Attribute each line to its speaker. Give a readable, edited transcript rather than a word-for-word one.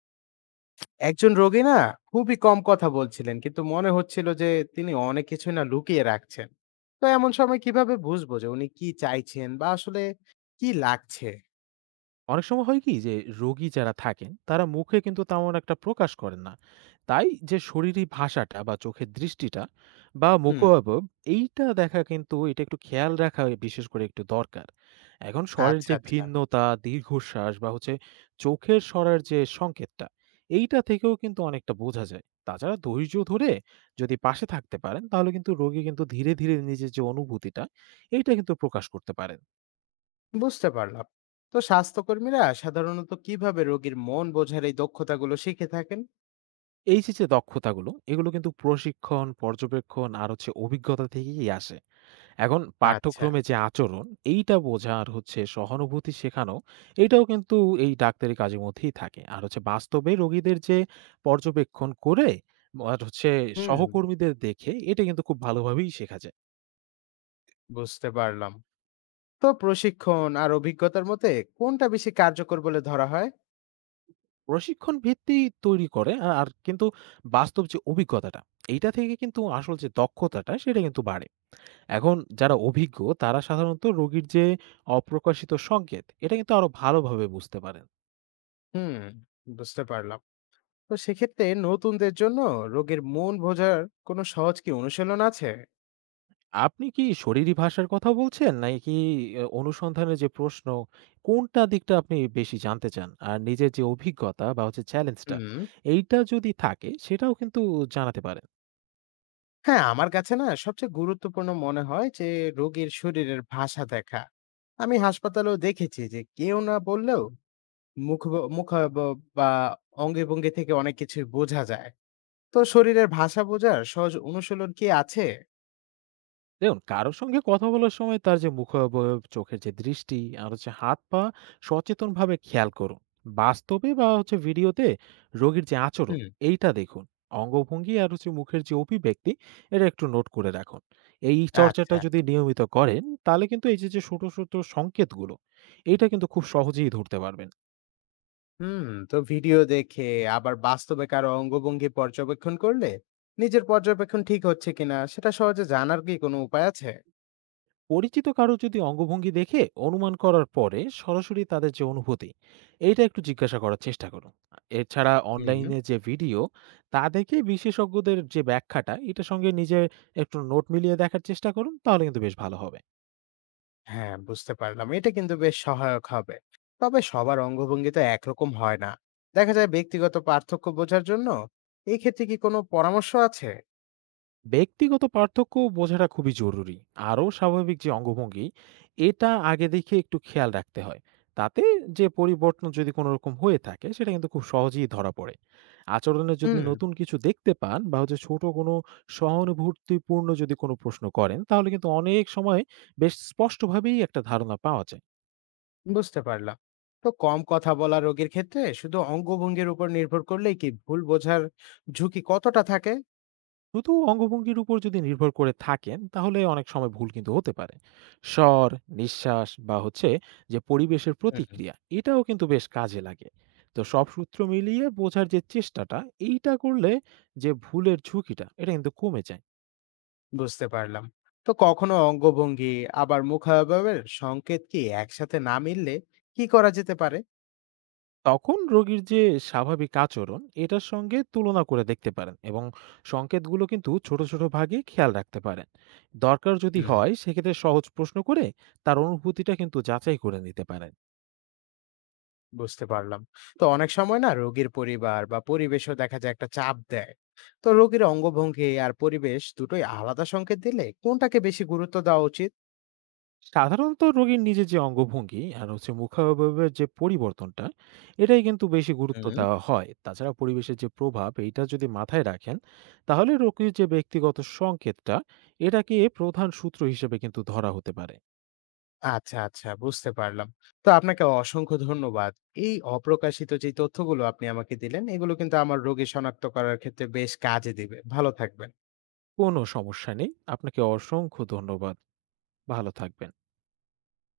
Speaker 1: একজন রোগী না খুবই কম কথা বলছিলেন, কিন্তু মনে হচ্ছিল যে তিনি অনেক কিছু না লুকিয়ে রাখছেন। তো এমন সময় কিভাবে বুঝবো যে উনি কি চাইছেন বা আসলে কি লাগছে?
Speaker 2: অনেক সময় হয় কি যে রোগী যারা থাকেন তারা মুখে কিন্তু তেমন একটা প্রকাশ করেন না। তাই যে শরীরী ভাষাটা বা চোখের দৃষ্টিটা বা
Speaker 1: হুম।
Speaker 2: মুখাবয়ব এইটা দেখা, কিন্তু এটা একটু খেয়াল রাখা বিশেষ করে একটু দরকার। এখন স্বরের
Speaker 1: আচ্ছা
Speaker 2: যে
Speaker 1: আচ্ছা।
Speaker 2: ভিন্নতা, দীর্ঘশ্বাস বা হচ্ছে চোখের স্বরের যে সংকেতটা, এইটা থেকেও কিন্তু অনেকটা বোঝা যায়। তাছাড়া ধৈর্য ধরে যদি পাশে থাকতে পারেন তাহলে কিন্তু রোগী কিন্তু ধীরে ধীরে নিজের যে অনুভূতিটা এইটা কিন্তু প্রকাশ করতে পারেন।
Speaker 1: বুঝতে পারলাম। তো স্বাস্থ্যকর্মীরা সাধারণত কিভাবে রোগীর মন বোঝার এই দক্ষতাগুলো শিখে থাকেন?
Speaker 2: এই যে, যে দক্ষতাগুলো এগুলো কিন্তু প্রশিক্ষণ, পর্যবেক্ষণ আর হচ্ছে অভিজ্ঞতা থেকেই আসে। এখন
Speaker 1: আচ্ছা।
Speaker 2: পাঠ্যক্রমে যে আচরণ এইটা বোঝা আর হচ্ছে সহানুভূতি শেখানো এটাও কিন্তু এই ডাক্তারি কাজের মধ্যেই থাকে। আর হচ্ছে বাস্তবে রোগীদের যে পর্যবেক্ষণ করে আর হচ্ছে
Speaker 1: হুম।
Speaker 2: সহকর্মীদের দেখে এটা কিন্তু খুব ভালোভাবেই শেখা যায়।
Speaker 1: বুঝতে পারলাম। তো প্রশিক্ষণ আর অভিজ্ঞতার মতে কোনটা বেশি কার্যকর বলে ধরা হয়?
Speaker 2: প্রশিক্ষণ ভিত্তি তৈরি করে আর কিন্তু বাস্তব যে অভিজ্ঞতাটা এইটা থেকে কিন্তু আসল যে দক্ষতাটা সেটা কিন্তু বাড়ে। এখন যারা অভিজ্ঞ তারা সাধারণত রোগীর যে অপ্রকাশিত সংকেত এটা কিন্তু আরো ভালোভাবে বুঝতে পারেন।
Speaker 1: হুম। বুঝতে পারলাম। তো সেক্ষেত্রে নতুনদের জন্য রোগের মূল বোঝার কোনো সহজ কি অনুশীলন আছে?
Speaker 2: আপনি কি শরীরী ভাষার কথা বলছেন, নাকি অনুসন্ধানের যে প্রশ্ন কোনটা দিকটা আপনি বেশি জানতে চান? আর নিজের যে অভিজ্ঞতা বা হচ্ছে চ্যালেঞ্জটা
Speaker 1: হুম।
Speaker 2: এইটা যদি থাকে সেটাও কিন্তু জানাতে পারেন।
Speaker 1: হ্যাঁ, আমার কাছে না সবচেয়ে গুরুত্বপূর্ণ মনে হয় যে রোগীর শরীরের ভাষা দেখা। আমি হাসপাতালেও দেখেছি যে কেউ না বললেও মুখ বা অঙ্গে ভঙ্গি থেকে অনেক কিছু বোঝা যায়। তো শরীরের ভাষা বোঝার সহজ অনুশীলন কি আছে?
Speaker 2: দেখুন, কারো সঙ্গে কথা বলার সময় তার যে মুখাবয়ব, চোখের যে দৃষ্টি আর হচ্ছে হাত-পা সচেতনভাবে খেয়াল করুন। বাস্তবে বা হচ্ছে ভিডিওতে রোগীর যে আচরণ
Speaker 1: হুম।
Speaker 2: এইটা দেখুন। অঙ্গভঙ্গি আর হচ্ছে মুখের যে অভিব্যক্তি এটা একটু নোট করে রাখুন। এই চর্চাটা
Speaker 1: আচ্ছা।
Speaker 2: যদি নিয়মিত করেন তাহলে কিন্তু এই যে, যে ছোট, ছোট সংকেতগুলো এটা কিন্তু খুব সহজেই ধরতে পারবেন।
Speaker 1: হুম। তো ভিডিও দেখে আবার বাস্তবে কারো অঙ্গভঙ্গি পর্যবেক্ষণ করলে নিজের পর্যবেক্ষণ ঠিক হচ্ছে কিনা সেটা সহজে জানার কি কোনো উপায় আছে?
Speaker 2: পরিচিত কারো যদি অঙ্গভঙ্গি দেখে অনুমান করার পরে সরাসরি তাদের যে অনুভূতি এইটা একটু জিজ্ঞাসা করার চেষ্টা করুন। এছাড়া
Speaker 1: হুম।
Speaker 2: অনলাইনে যে ভিডিও তা দেখে বিশেষজ্ঞদের যে ব্যাখ্যাটা এটার সঙ্গে নিজে একটু নোট মিলিয়ে দেখার চেষ্টা করুন, তাহলে কিন্তু বেশ ভালো হবে।
Speaker 1: হ্যাঁ, বুঝতে পারলাম, এটা কিন্তু বেশ সহায়ক হবে। তবে সবার অঙ্গভঙ্গি তো একরকম হয় না। দেখা যায় ব্যক্তিগত পার্থক্য বোঝার জন্য এই ক্ষেত্রে কি কোনো পরামর্শ আছে?
Speaker 2: ব্যক্তিগত পার্থক্য বোঝাটা খুবই জরুরি। আরও স্বাভাবিক যে অঙ্গভঙ্গি এটা আগে দেখে একটু খেয়াল রাখতে হয়। তাতে যে পরিবর্তন যদি কোনো রকম হয়ে থাকে সেটা কিন্তু খুব সহজেই ধরা পড়ে। আচরণে যদি
Speaker 1: হুম।
Speaker 2: নতুন কিছু দেখতে পান বা হচ্ছে ছোট কোনো সহানুভূতিপূর্ণ যদি কোনো প্রশ্ন করেন তাহলে কিন্তু অনেক সময় বেশ স্পষ্টভাবেই একটা ধারণা পাওয়া যায়।
Speaker 1: বুঝতে পারলাম। তো কম কথা বলা রোগীর ক্ষেত্রে শুধু অঙ্গভঙ্গির উপর নির্ভর করলেই কি ভুল বোঝার ঝুঁকি কতটা থাকে?
Speaker 2: শুধু অঙ্গভঙ্গির উপর যদি নির্ভর করে থাকেন তাহলে অনেক সময় ভুল কিন্তু হতে পারে। স্বর, নিঃশ্বাস বা হচ্ছে যে পরিবেশের
Speaker 1: হুম।
Speaker 2: প্রতিক্রিয়া এটাও কিন্তু বেশ কাজে লাগে। তো সব সূত্র মিলিয়ে বোঝার যে চেষ্টাটা এইটা করলে যে ভুলের ঝুঁকিটা এটা কিন্তু কমে যায়।
Speaker 1: বুঝতে পারলাম। তো কখনো অঙ্গভঙ্গি আবার মুখাভাবের সংকেত কি একসাথে না মিললে কি করা যেতে পারে?
Speaker 2: তখন রোগীর যে স্বাভাবিক আচরণ এটার সঙ্গে তুলনা করে দেখতে পারেন, এবং সংকেতগুলো কিন্তু ছোট ছোট ভাগে খেয়াল রাখতে পারেন। দরকার যদি
Speaker 1: হুম।
Speaker 2: হয় সেক্ষেত্রে সহজ প্রশ্ন করে তার অনুভূতিটা কিন্তু যাচাই করে নিতে পারেন।
Speaker 1: বুঝতে পারলাম। তো অনেক সময় না রোগীর পরিবার বা পরিবেশও দেখা যায় একটা চাপ দেয়। তো রোগীর অঙ্গভঙ্গি আর পরিবেশ দুটোই আলাদা সংকেত দিলে কোনটাকে বেশি গুরুত্ব দেওয়া উচিত?
Speaker 2: সাধারণত রোগীর নিজের যে অঙ্গভঙ্গি আর হচ্ছে মুখাবয়বের যে পরিবর্তনটা এটাই কিন্তু বেশি গুরুত্ব
Speaker 1: হুম।
Speaker 2: দেওয়া হয়। তাছাড়া পরিবেশের যে প্রভাব এইটা যদি মাথায় রাখেন তাহলে রোগীর যে ব্যক্তিগত সংকেতটা এটাকে প্রধান সূত্র হিসেবে কিন্তু ধরা হতে পারে।
Speaker 1: আচ্ছা আচ্ছা, বুঝতে পারলাম। তো আপনাকে অসংখ্য ধন্যবাদ। এই অপ্রকাশিত যে তথ্যগুলো আপনি আমাকে দিলেন এগুলো কিন্তু আমার রোগী শনাক্ত করার ক্ষেত্রে বেশ কাজে দিবে। ভালো থাকবেন।
Speaker 2: কোনো সমস্যা নেই, আপনাকে অসংখ্য ধন্যবাদ। ভালো থাকবেন।